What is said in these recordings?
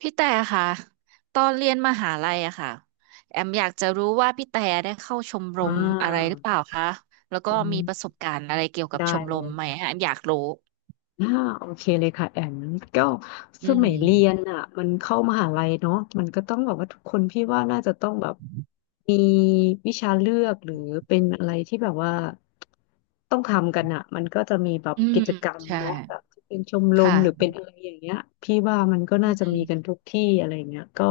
พี่แต่ค่ะตอนเรียนมหาลัยอะค่ะแอมอยากจะรู้ว่าพี่แต่ได้เข้าชมรอ่ามอะไรหรือเปล่าคะแล้วก็อืมีมประสบการณ์อะไรเกี่ยวกับได้ชมเลรมยไหมฮะแอมอยากรู้อ่าโอเคเลยค่ะแอมก็อืสมัยเรียนมอ่ะมันเข้ามหาลัยเนาะมันก็ต้องแบบว่าทุกคนพี่ว่าน่าจะต้องแบบมีวิชาเลือกหรือเป็นอะไรที่แบบว่าต้องทำกันอ่ะมันก็จะมีแบบอืกิมจกรรมใช่เนาะแบบที่เป็นชมรมหรือค่ะเป็นอะไรอย่างเงี้ยพี่ว่ามันก็น่าอืจะมีกันมทุกที่อะไรอย่างเงี้ยก็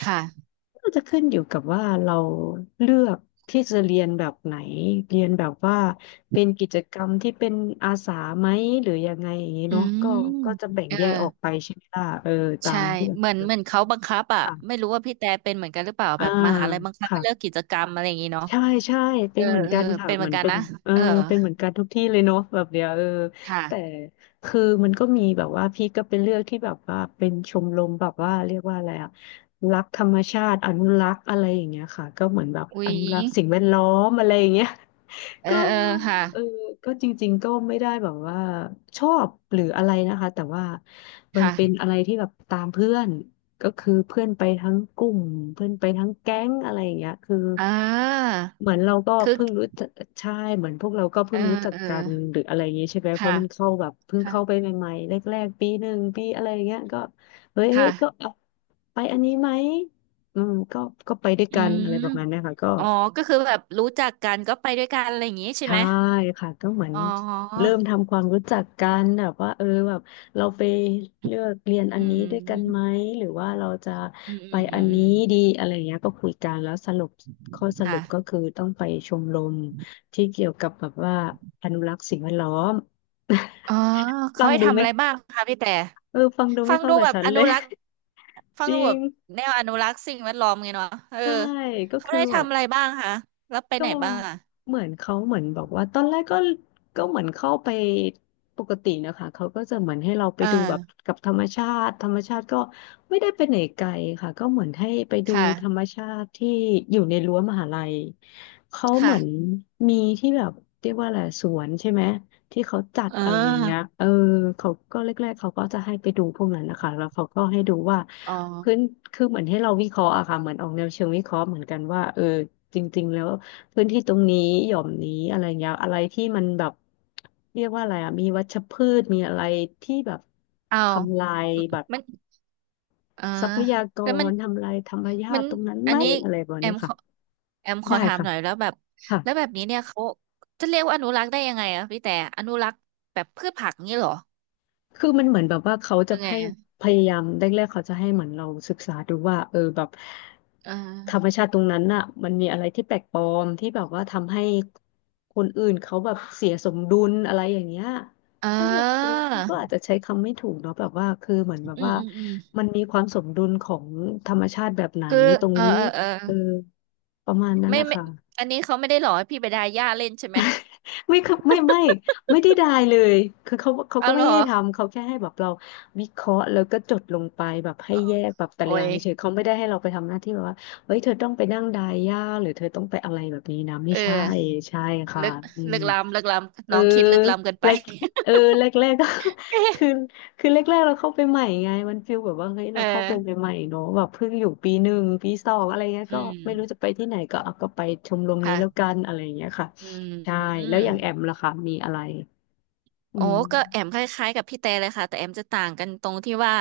ค่ะน่าจะขึ้นอยู่กับว่าเราเลือกที่จะเรียนแบบไหนเรียนแบบว่าเป็นกิจกรรมที่เป็นอาสาไหมหรือยังไงอย่างนี้อืเนาะก็มก็จะแบ่งเออแยกออกไปใช่ไหมล่ะเออตาใช่มที่แบบเหมือนเขาบังคับอะไม่ค่ะรู้ว่าพี่แต่เป็นเหมือนกันหรือเปล่าอ่าแบบมหาลัยบังคับค่ะ ให้เลิกกิจกรรมอะไรอย่างงี้เนาะใช่ใช่เอเป็นอเหมือนเออกันค่ะเป็นเหเหมืมืออนนกันเป็นนะเออเออเป็นเหมือนกันทุกที่เลยเนาะแบบเนี้ยเออค่ะแต่คือมันก็มีแบบว่าพี่ก็เป็นเรื่องที่แบบว่าเป็นชมรมแบบว่าเรียกว่าอะไรอะรักธรรมชาติอนุรักษ์อะไรอย่างเงี้ยค่ะก็เหมือนแบบอุ๊อยนุรักษ์สิ่งแวดล้อมอะไรอย่างเงี้ย เอ อก็เออค่ะเออก็จริงๆก็ไม่ได้แบบว่าชอบหรืออะไรนะคะแต่ว่ามันเป็นค่ะอะไรที่แบบตามเพื่อน ก็คือเพื่อนไปทั้งกลุ่มเพื่อนไปทั้งแก๊งอะไรอย่างเงี้ยคืออ่า เหมือนเราก็คึกเพิ่งรู้จักใช่เหมือนพวกเราก็เอเพิ่องรู้จักเออกันหรืออะไรอย่างงี้ใช่ไหมเพค่ะราะมันเข้าแบบเพิ่งค่ะเข้าไปใหม่ๆแรกๆปีหนึ่งปีอะไรอย่างเงี้ยก็เฮ้ยเฮ้ค่ะยก็เอาไปอันนี้ไหมอืมก็ก็ไปด้วยอืกันอะมไรประมาณเนี้ยค่ะก็ อ๋อก็คือแบบรู้จักกันก็ไปด้วยกันอะไรอย่างงี้ใช่ไหใช่มค่ะก็เหมือนอ๋อเริ่มทำความรู้จักกันแบบว่าเออแบบเราไปเลือกเรียนอัอืนนี้ด้วยกันไหมมหรือว่าเราจะอืมอืไปมอือัมนอืนี้ดีมอะไรเงี้ยก็คุยกันแล้วสรุปข้อสครุปก็คื่ะอต้องไปชมรมที่เกี่ยวกับแบบว่าอนุรักษ์สิ่งแวดล้อม อ๋อ เขาฟังให้ดูทำอะไม่ไรบ้างคะพี่แต่เออฟังดูฟัไม่งเข้าดูกับแบบฉันอเลนุย รักษ์ ฟัจงดูริแบงบแนวอนุรักษ์สิ่งแวดล้อมไงเนาะเออใช่ก็เขาคือได้แบบ ทำอะไรบ้างคะแล้วไปก็ไหนบ้างอ่ะเหมือนเขาเหมือนบอกว่าตอนแรกก็ก็เหมือนเข้าไปปกตินะคะเขาก็จะเหมือนให้เราไปเอดูแบบอกับธรรมชาติธรรมชาติก็ไม่ได้ไปไหนไกลค่ะก็เหมือนให้ไปดูธรรค่ะมชาติที่อยู่ในรั้วมหาลัยเขาเหมืค่ะอนมีที่แบบเรียกว่าอะไรสวนใช่ไหมที่เขาจัดเออะไรอย่างเงี้ยอเออเขาก็แรกๆเขาก็จะให้ไปดูพวกนั้นนะคะแล้วเขาก็ให้ดูว่าอ๋อพื้นคือเหมือนให้เราวิเคราะห์อะค่ะเหมือนออกแนวเชิงวิเคราะห์เหมือนกันว่าเออจริงๆแล้ว พื้นที่ตรงนี้หย่อมนี้อะไรเงี้ยอะไรที่มันแบบเรียกว่าอะไรอ่ะมีวัชพืชมีอะไรที่แบบเอทำลาายแบบมัน อ่าทรัพยากแล้วมันรทำลายธรรมชามันติตรงนั้นอัไหมนนี้อะไรแบบแอเนี้มยขค่ะอแอมขอได้ถามค่ะหน่อยแล้วแบบค่ะ แล้วแบบนี้เนี่ยเขาจะเรียกว่าอนุรักษ์ได้ยังไงอะพี่แต่อนุรักษ์แบบพืชผักงี้เหรอคือมันเหมือนแบบว่าเขาจะยังไงให้อะพยายามแรกๆเขาจะให้เหมือนเราศึกษาดูว่าเออแบบเอธรรมอชาติตรงนั้นน่ะมันมีอะไรที่แปลกปลอมที่แบบว่าทำให้คนอื่นเขาแบบเสียสมดุลอะไรอย่างเงี้ยอ่เขาเรียกเออาพี่ก็อาจจะใช้คำไม่ถูกเนาะแบบว่าคือเหมือนแบบอืมว่าอืมอืมมันมีความสมดุลของธรรมชาติแบบไหนคือตรงเออนี้เออเออเออประมาณนั้นไม่นะไม่คะ อันนี้เขาไม่ได้หรอให้พี่ไปดาหญ้าเล่นใช่ไหมไม่ครับไม่ไม่ไม่ได้ไดายเลยคือเขาเขาเอาก็เหไม่รอได้ทำเขาแค่ให้แบบเราวิเคราะห์แล้วก็จดลงไปแบบให้อ๋อแยกแบบแต่โอ้ละอย่างยเฉยๆเขาไม่ได้ให้เราไปทำหน้าที่แบบว่าเฮ้ยเธอต้องไปนั่งไดายยญาหรือเธอต้องไปอะไรแบบนี้นะไม่เอใช่อใช่ค่ะลึกอืลึม กล้ำลึกเอล้ำน้องคิดลึกล้ำเกินไป แรกเออแรกแร กก็ คือคือแรกแรกเราเข้าไปใหม่ไงมันฟีลแบบว่าเฮ้ย เราเอเข้าไปอใหม่ๆเนอะแบบเพิ่งอยู่ปีหนึ่งปีสองอะไรเงี้ยอืก็ไม่รู้จะมไปที่ไหนก็เอาก็ไปชมรมนี้แล้วกัค่ะนอะไรเงี้ยค่ะอืใช่แล้ม วอย่างแอมล่ะคะมีอะไรอืโอ้มก็แอมคล้ายๆกับพี่แต่เลยค่ะแต่แอมจะต่างกันตรงที่ว่า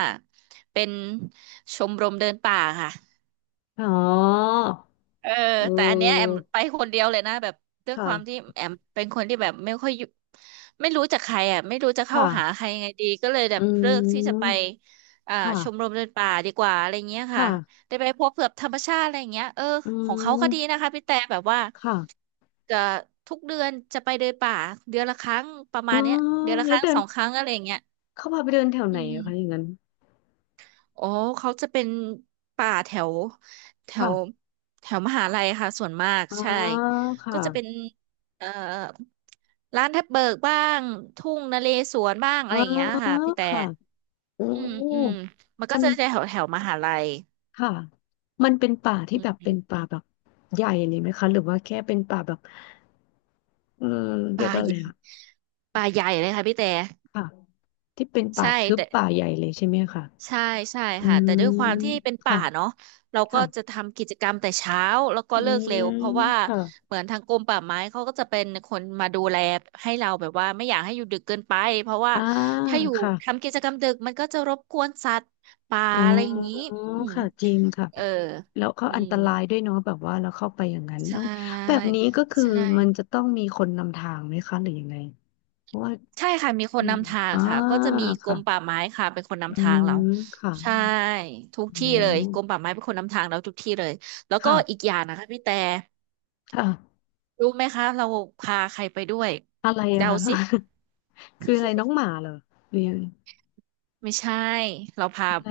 เป็นชมรมเดินป่าค่ะอ๋อเออเแต่อันเนี้ยแอมออไปคนเดียวเลยนะแบบด้วยความที่ค่ะแอมเป็นคนที่แบบไม่ค่อยอยู่ไม่รู้จักใครอ่ะไม่รู้จะเข้าค่ะหาใครยังไงดีก็เลยแบอืบเลือกที่จะไปมอ่าชมรค่ะมเดินป่าดีกว่าอะไรเงี้ยค่ะค่ะได้ไปพบกับธรรมชาติอะไรเงี้ยเอออืของเขาก็ดีมนะคะพี่แต่แบบว่าค่ะจะทุกเดือนจะไปเดินป่าเดือนละครั้งประเอมาอณเนี้ยเดือนละคแล้วรั้งเดิสนองครั้งอะไรเงี้ย เข้าพาไปเดินแถวไหอืนอะคะอย่ามงนั้นอ๋อเขาจะเป็นป่าแถวแถวค่ะแถวมหาลัยค่ะส่วนมากอ๋อใช่ค่ะ ก็จะเป็นเอ่อร้านแทบเบิกบ้างทุ่งนาเลสวนบ้างอะอ๋อไรอย่างเงี้ยค่ะพี่แต่ค่ะโอือืมมอืมมันก็มันจะแถวแถวมหาลัยค่ะ มันเป็นป่าที่อืแบบเป็นมป่าแบบใหญ่เลยไหมคะหรือว่าแค่เป็นป่าแบบเออเรียกป่าว่าอะใหไรญ่อะป่าใหญ่เลยค่ะพี่แต่ค่ะที่เป็นป่าใช่ทึบแต่ ป่าใหญ่เลยใช่ไหมคะใช่ใช่อืค่ะแต่มด้วยความที่เป็นป่าค่ะเนาะเราก็ค่ะจะทำกิจกรรมแต่เช้าแล้วก็อืเลิกมเร็วเพราะว่าค่ะเหมือนทางกรมป่าไม้เขาก็จะเป็นคนมาดูแลให้เราแบบว่าไม่อยากให้อยู่ดึกเกินไปเพราะว่าอ่าถ้าอยู่ค่ะทำกิจกรรมดึกมันก็จะรบกวนสัตว์ป่าอ๋อะไรอย่างนี้ออืมค่ะจริงค่ะเออแล้วเขาอือันมตรายด้วยเนาะแบบว่าเราเข้าไปอย่างนั้นใช่เอ้าแบบนี้ก็คือใช่ มันจะต้องมีคนนำทางไหมคะ หรือยังไงเพราะว่า ใช่ค่ะมีคอืนมนำทางอ่าค่ะก็จะมีกรค่ะมป่าไม้ค่ะเป็นคนอืนำทางเรามค่ะใช่ทุกอ๋ที่อเลยกรมป่าไม้เป็นคนนำทางเราทุกที่เลยแล้วก็ค่ะอีกอย่างนะคะพี่แต่ค่ะรู้ไหมคะเราพาใครไปด้วยอะไรอะเดาคะ สิ คืออะไรน้องหมาเหรอหรือยนไม่ใช่เราพาอะไร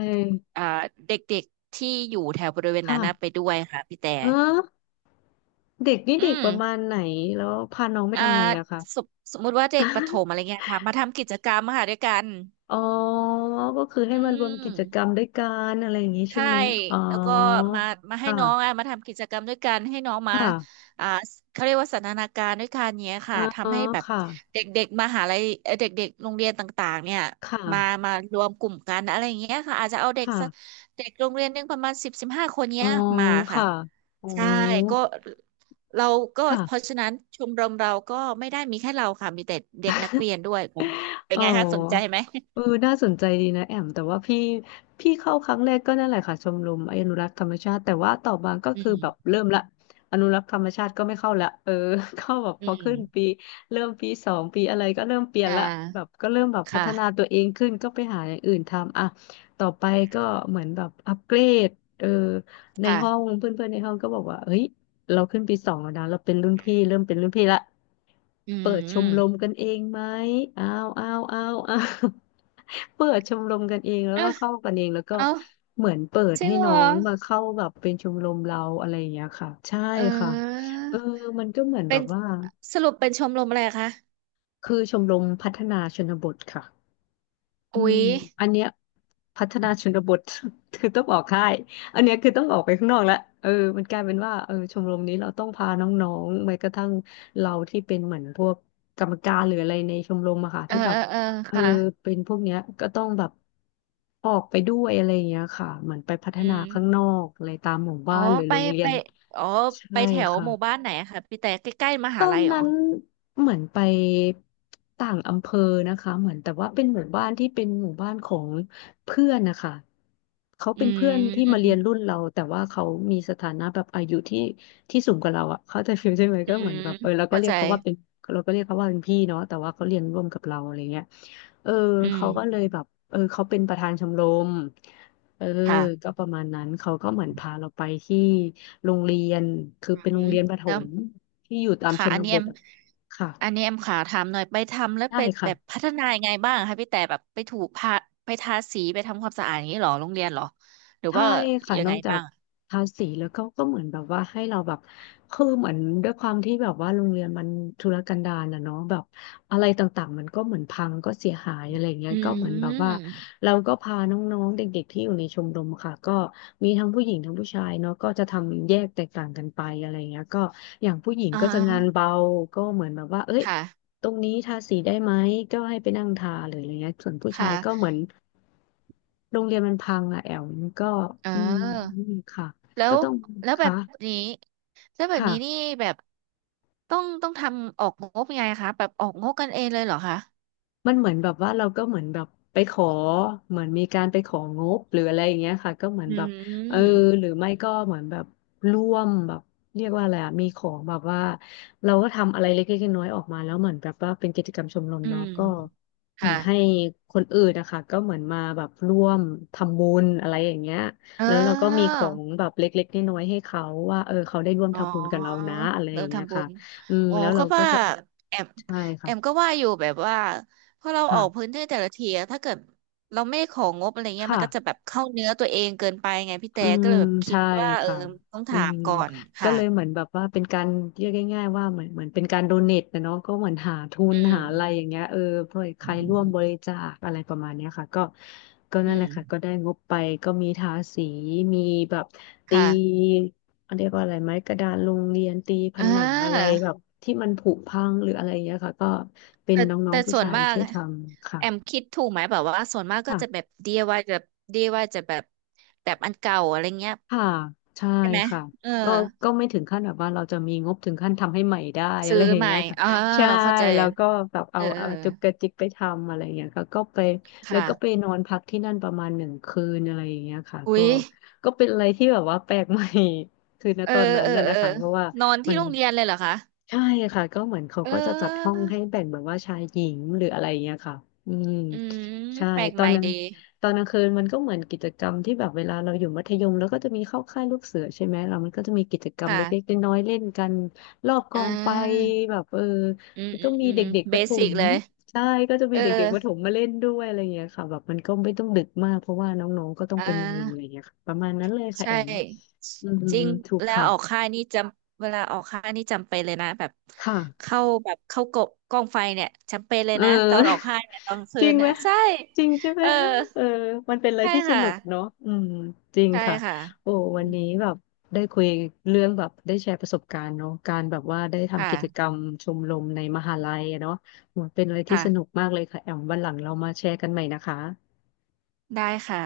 อ่าเด็กๆที่อยู่แถวบริเวณค่ะนั้นนะไปด้วยค่ะพี่แต่เออเด็กนี่อืเด็กมประมาณไหนแล้วพาน้องไปอ่าทำไมอะคะ สมสมมุติว่าเด็กประถมอะไร เงี้ยค่ะมาทำกิจกรรมค่ะด้วยกันอ๋อก็คือให้อืมารวมม กิจกรรมด้วยกันอะไรอย่างนี้ใช่ใช่ไหมอ๋อแล้วก็มาให้ค่ะน้องอ่ะมาทำกิจกรรมด้วยกันให้น้องคมา่ะอ่าเขาเรียกว่าสันทนาการด้วยกันเนี้ยอ๋ค่ะอทำให้แบบค่ะเด็กๆมหาลัยเด็กๆโรงเรียนต่างๆเนี่ยค่ะมารวมกลุ่มกันอะไรอย่างเงี้ยค่ะอาจจะเอาเด็กค่ะสักเด็กโรงเรียนหนึงประมาณ10-15 คนอ๋อเนี้ยมาค่ะค่ะอ๋อใช่ก็เราก็ค่ะ เพราะฉะนั้นชมรมเราก็ไม่ได้มีแค่เราค่ะมีแต่เด็กนักเรียนด้วย เป็นอ๋อไงคะสนใจไหมเออน่าสนใจดีนะแอมแต่ว่าพี่เข้าครั้งแรกก็นั่นแหละค่ะชมรมอนุรักษ์ธรรมชาติแต่ว่าต่อมาก็อืคือแบบมเริ่มละอนุรักษ์ธรรมชาติก็ไม่เข้าละเออ เข้าแบบอืพอขึ้มนปีเริ่มปีสองปีอะไรก็เริ่มเปลี่ยนอ่ละแบบาก็เริ่มแบบพัฒนาค่ะตัวเองขึ้นก็ไปหาอย่างอื่นทำอ่ะต่อไปก็เหมือนแบบอัปเกรดเออในห้องค่ะ เพื่อนๆในห้องก็บอกว่าเฮ้ย เราขึ้นปีสองแล้วนะเราเป็นรุ่นพี่เริ่มเป็นรุ่นพี่ละอืเปิดชมรมมกันเองไหมอ้าวอ้าวอ้าวอ้าว เปิดชมรมกันเองแล้วเอก็อเข้ากันเองแล้วก็เอาเหมือนเปิดจริงให้เหรน้อองมาเข้าแบบเป็นชมรมเราอะไรอย่างเงี้ยค่ะใช่เค่ะออเออมันก็เหมือนแบเป็นบว่าสรุปเป็นชมรมอะไรคะคือชมรมพัฒนาชนบทค่ะ อือุ๊มยอันเนี้ยพัฒนาชนบท คือต้องออกค่ายอันเนี้ยคือต้องออกไปข้างนอกแล้วเออมันกลายเป็นว่าเออชมรมนี้เราต้องพาน้องๆแม้กระทั่งเราที่เป็นเหมือนพวกกรรมการหรืออะไรในชมรมอะค่ะเออที่แบเอบอเออเออค่ะเป็นพวกเนี้ยก็ต้องแบบออกไปด้วยอะไรอย่างเงี้ยค่ะเหมือนไปพัฒอืนาข้างมนอกอะไรตามหมู่อ๋บ้าอนหรือไปโรงเรียไปนอ๋อไปใช่แถวค่ะ หมู่บ้านไหนอะคะพี่แต่ใกล้ๆมตหาอลันยเหรนั้อนเหมือนไปต่างอำเภอนะคะเหมือนแต่ว่าเป็นหมู่บ้านที่เป็นหมู่บ้านของเพื่อนนะคะเขาอืเป็นเพื่อนที่มมาเรียนรุ่นเราแต่ว่าเขามีสถานะแบบอายุที่สูงกว่าเราอ่ะเขาใจะฟิลใช่ไหมอืก็เหมือนมแบบเออเราก็เข้าเรียใจกเขาว่าเป็นเราก็เรียกเขาว่าเป็นพี่เนาะแต่ว่าเขาเรียนร่วมกับเราอะไรเงี้ยเอออืมเขาก็เลยแบบเออเขาเป็นประธานชมรมเออค่ะก็ประมาณนั้นเขาก็เหมือนพาเราไปที่โรงเรียนคืออืมเป็นโรงเรียนประถแล้ว ม ที่อยู่ตามชค่ะอันนนี้บแอทมอะค่ะอันนี้แอมขาถามหน่อยไปทำแล้วได้ไปแบบค่ะพัฒนายังไงบ้างคะพี่แต่แบบไปถูกพาไปทาสีไปทำความสะอาดอย่างนี้เหรอโรงเรียนเหรอหรือใช่ว่าค่ะยันงอไงกจาบ้ากงทาสีแล้วก็เหมือนแบบว่าให้เราแบบคือเหมือนด้วยความที่แบบว่าโรงเรียนมันทุรกันดารนะเนาะแบบอะไรต่างๆมันก็เหมือนพังก็เสียหายอะไรเงี้ยอืก็เหมือนแบบว่ามเราก็พาน้องๆเด็กๆที่อยู่ในชมรมค่ะก็มีทั้งผู้หญิงทั้งผู้ชายเนาะก็จะทำแยกแตกต่างกันไปอะไรเงี้ยก็อย่างผู้หญิงอ่ก็จะงานาเบาก็เหมือนแบบว่าเอ้ย ค่ะตรงนี้ทาสีได้ไหมก็ให้ไปนั่งทาหรืออะไรเงี้ยส่วนผู้ชาค่ะยก็เหมือนโรงเรียนมันพังอะแอลมันก็เอืมออค่ะแล้ก็วต้องแล้วแบค่ะบนี้แล้วแบบค่ะ นี้นี่แบบต้องทำออกงบยังไงคะแบบออกงบกันเองเลยเหรอคะมันเหมือนแบบว่าเราก็เหมือนแบบไปขอเหมือนมีการไปของบหรืออะไรอย่างเงี้ยค่ะก็เหมือนอืแบบเออหรืมอไม่ก็เหมือนแบบร่วมแบบเรียกว่าอะไรอะมีของแบบว่าเราก็ทำอะไรเล็กๆน้อยๆออกมาแล้วเหมือนแบบว่าเป็นกิจกรรมชมรมอืเนาะมก็เหมือค่ะนให้คนอื่นนะคะก็เหมือนมาแบบร่วมทำบุญอะไรอย่างเงี้ยเอแล้วเราก็มีของอ แบบเล็กๆน้อยๆให้เขาว่าเออเขาได้ร่วมอ๋อทำบุญกับเรานะอะไรอเราย่างเงี้ยทำบุค่ะญอืมอ๋อแล้วเราก็ก็ว่าจะแอมใช่ค่ะก็ว่าอยู่แบบว่าพอเราออกค่ะพื้นที่แต่ละทีอะถ้าเกิดเราไม่ของงบอะไรเงี้ยมัค่ะ นก็จะแบบเข้าเนื้อตัวเองเกินไปไงพี่อืแต่ก็มเลยแบบคิใช่ดว่าเออค่ะต้องอืถามมก่อนก็ค่ะเลยเหมือนแบบว่าเป็นการเรียกง่ายๆว่าเหมือนเป็นการโดเนทนะเนาะก็เหมือนหาทุอืนหามอะไรอย่างเงี้ยเออเพื่อใครร่วมบริจาคอะไรประมาณเนี้ยค่ะก็อืนั่นแหมละค่ะก็ได้งบไปก็มีทาสีมีแบบตีค่ะเรียกว่าอะไรไหมกระดานโรงเรียนตีผอ่นังอะไราแบบที่มันผุพังหรืออะไรอย่างเงี้ยค่ะก็เป็นแต่น้อแต่งๆผู้ส่วนชายมากช่วยทำค่แอมคิดถูกไหมแบบว่าส่วนมากก็ะ จะแบบ DIY แบบ DIY จะแบบแบบอันเก่าอะไรเงี้ยค่ะใช่ใช่ไหมค่ะเออ ก็ก็ไม่ถึงขั้นแบบว่าเราจะมีงบถึงขั้นทำให้ใหม่ได้ อะซื้ไรออย่างใหม่เงี้ยค่ะอ่าใช่เข้าใจแล้วก็แบบเอเอาอเอเอาอจุกกระจิกไปทำอะไรอย่างเงี้ยค่ะก็ไปแล้วก็ไปค่ะนอนพักที่นั่นประมาณหนึ่งคืนอะไรอย่างเงี้ยค่ะอุ๊ก็ยก็เป็นอะไรที่แบบว่าแปลก ใหม่ คือณเออตอนนั้เอนอน่ะเอนะอคะเพราะว่านอนมัที่นโรงเรียนเลยเหรอคะใช่ค่ะก็เหมือนเขาเก็จะจัดห้ออองให้แบ่งแบบว่าชายหญิงหรืออะไรอย่างเงี้ยค่ะอืมอืมใช่แปลกตอใหนม่นั้น ดีตอนกลางคืนมันก็เหมือนกิจกรรมที่แบบเวลาเราอยู่มัธยมแล้วก็จะมีเข้าค่ายลูกเสือใช่ไหมเรามันก็จะมีกิจกรรมเล็กค่ะๆน้อยๆเล่นกันรอบกอ่องไฟาแบบเอออืมมันอืก็มมีอืมเด็กๆปเบระถสิกมเลยใช่ก็จะเอมีอเด็กๆประถมมาเล่นด้วยอะไรอย่างเงี้ยค่ะแบบมันก็ไม่ต้องดึกมากเพราะว่าน้องๆก็ต้องอ่ไปนอนอะไรอาย่างเงี้ยค่ะประมาณนั้นเลยค่ะใช่แอมอืมจริงถูกแล้วค่ะออกค่ายนี่จำเวลาออกค่ายนี่จำเป็นเลยนะแบบค่ะ เข้าแบบเข้ากบกองไฟเนี่ยจำเป็นเลเอยอ นะตอนออกค่ายเนี่ยตอน คืจริงนไหมนะใช่จริงใช่ไหมเออเออมันเป็นอะไรใช่ที่สค่ะ นุกเนาะอืมจริงใช่ค่ะค่ะโอ้อืวันมนี้แบบได้คุยเรื่องแบบได้แชร์ประสบการณ์เนาะการแบบว่าได้ทำกิจกรค่ะรมชมรมในมหาลัยอะเนาะโอ้เป็นอะไรที่สนุกค่ะ มากเลยค่ะแอมวันหลังเรามาแชร์กันใหม่นะคะได้ค่ะ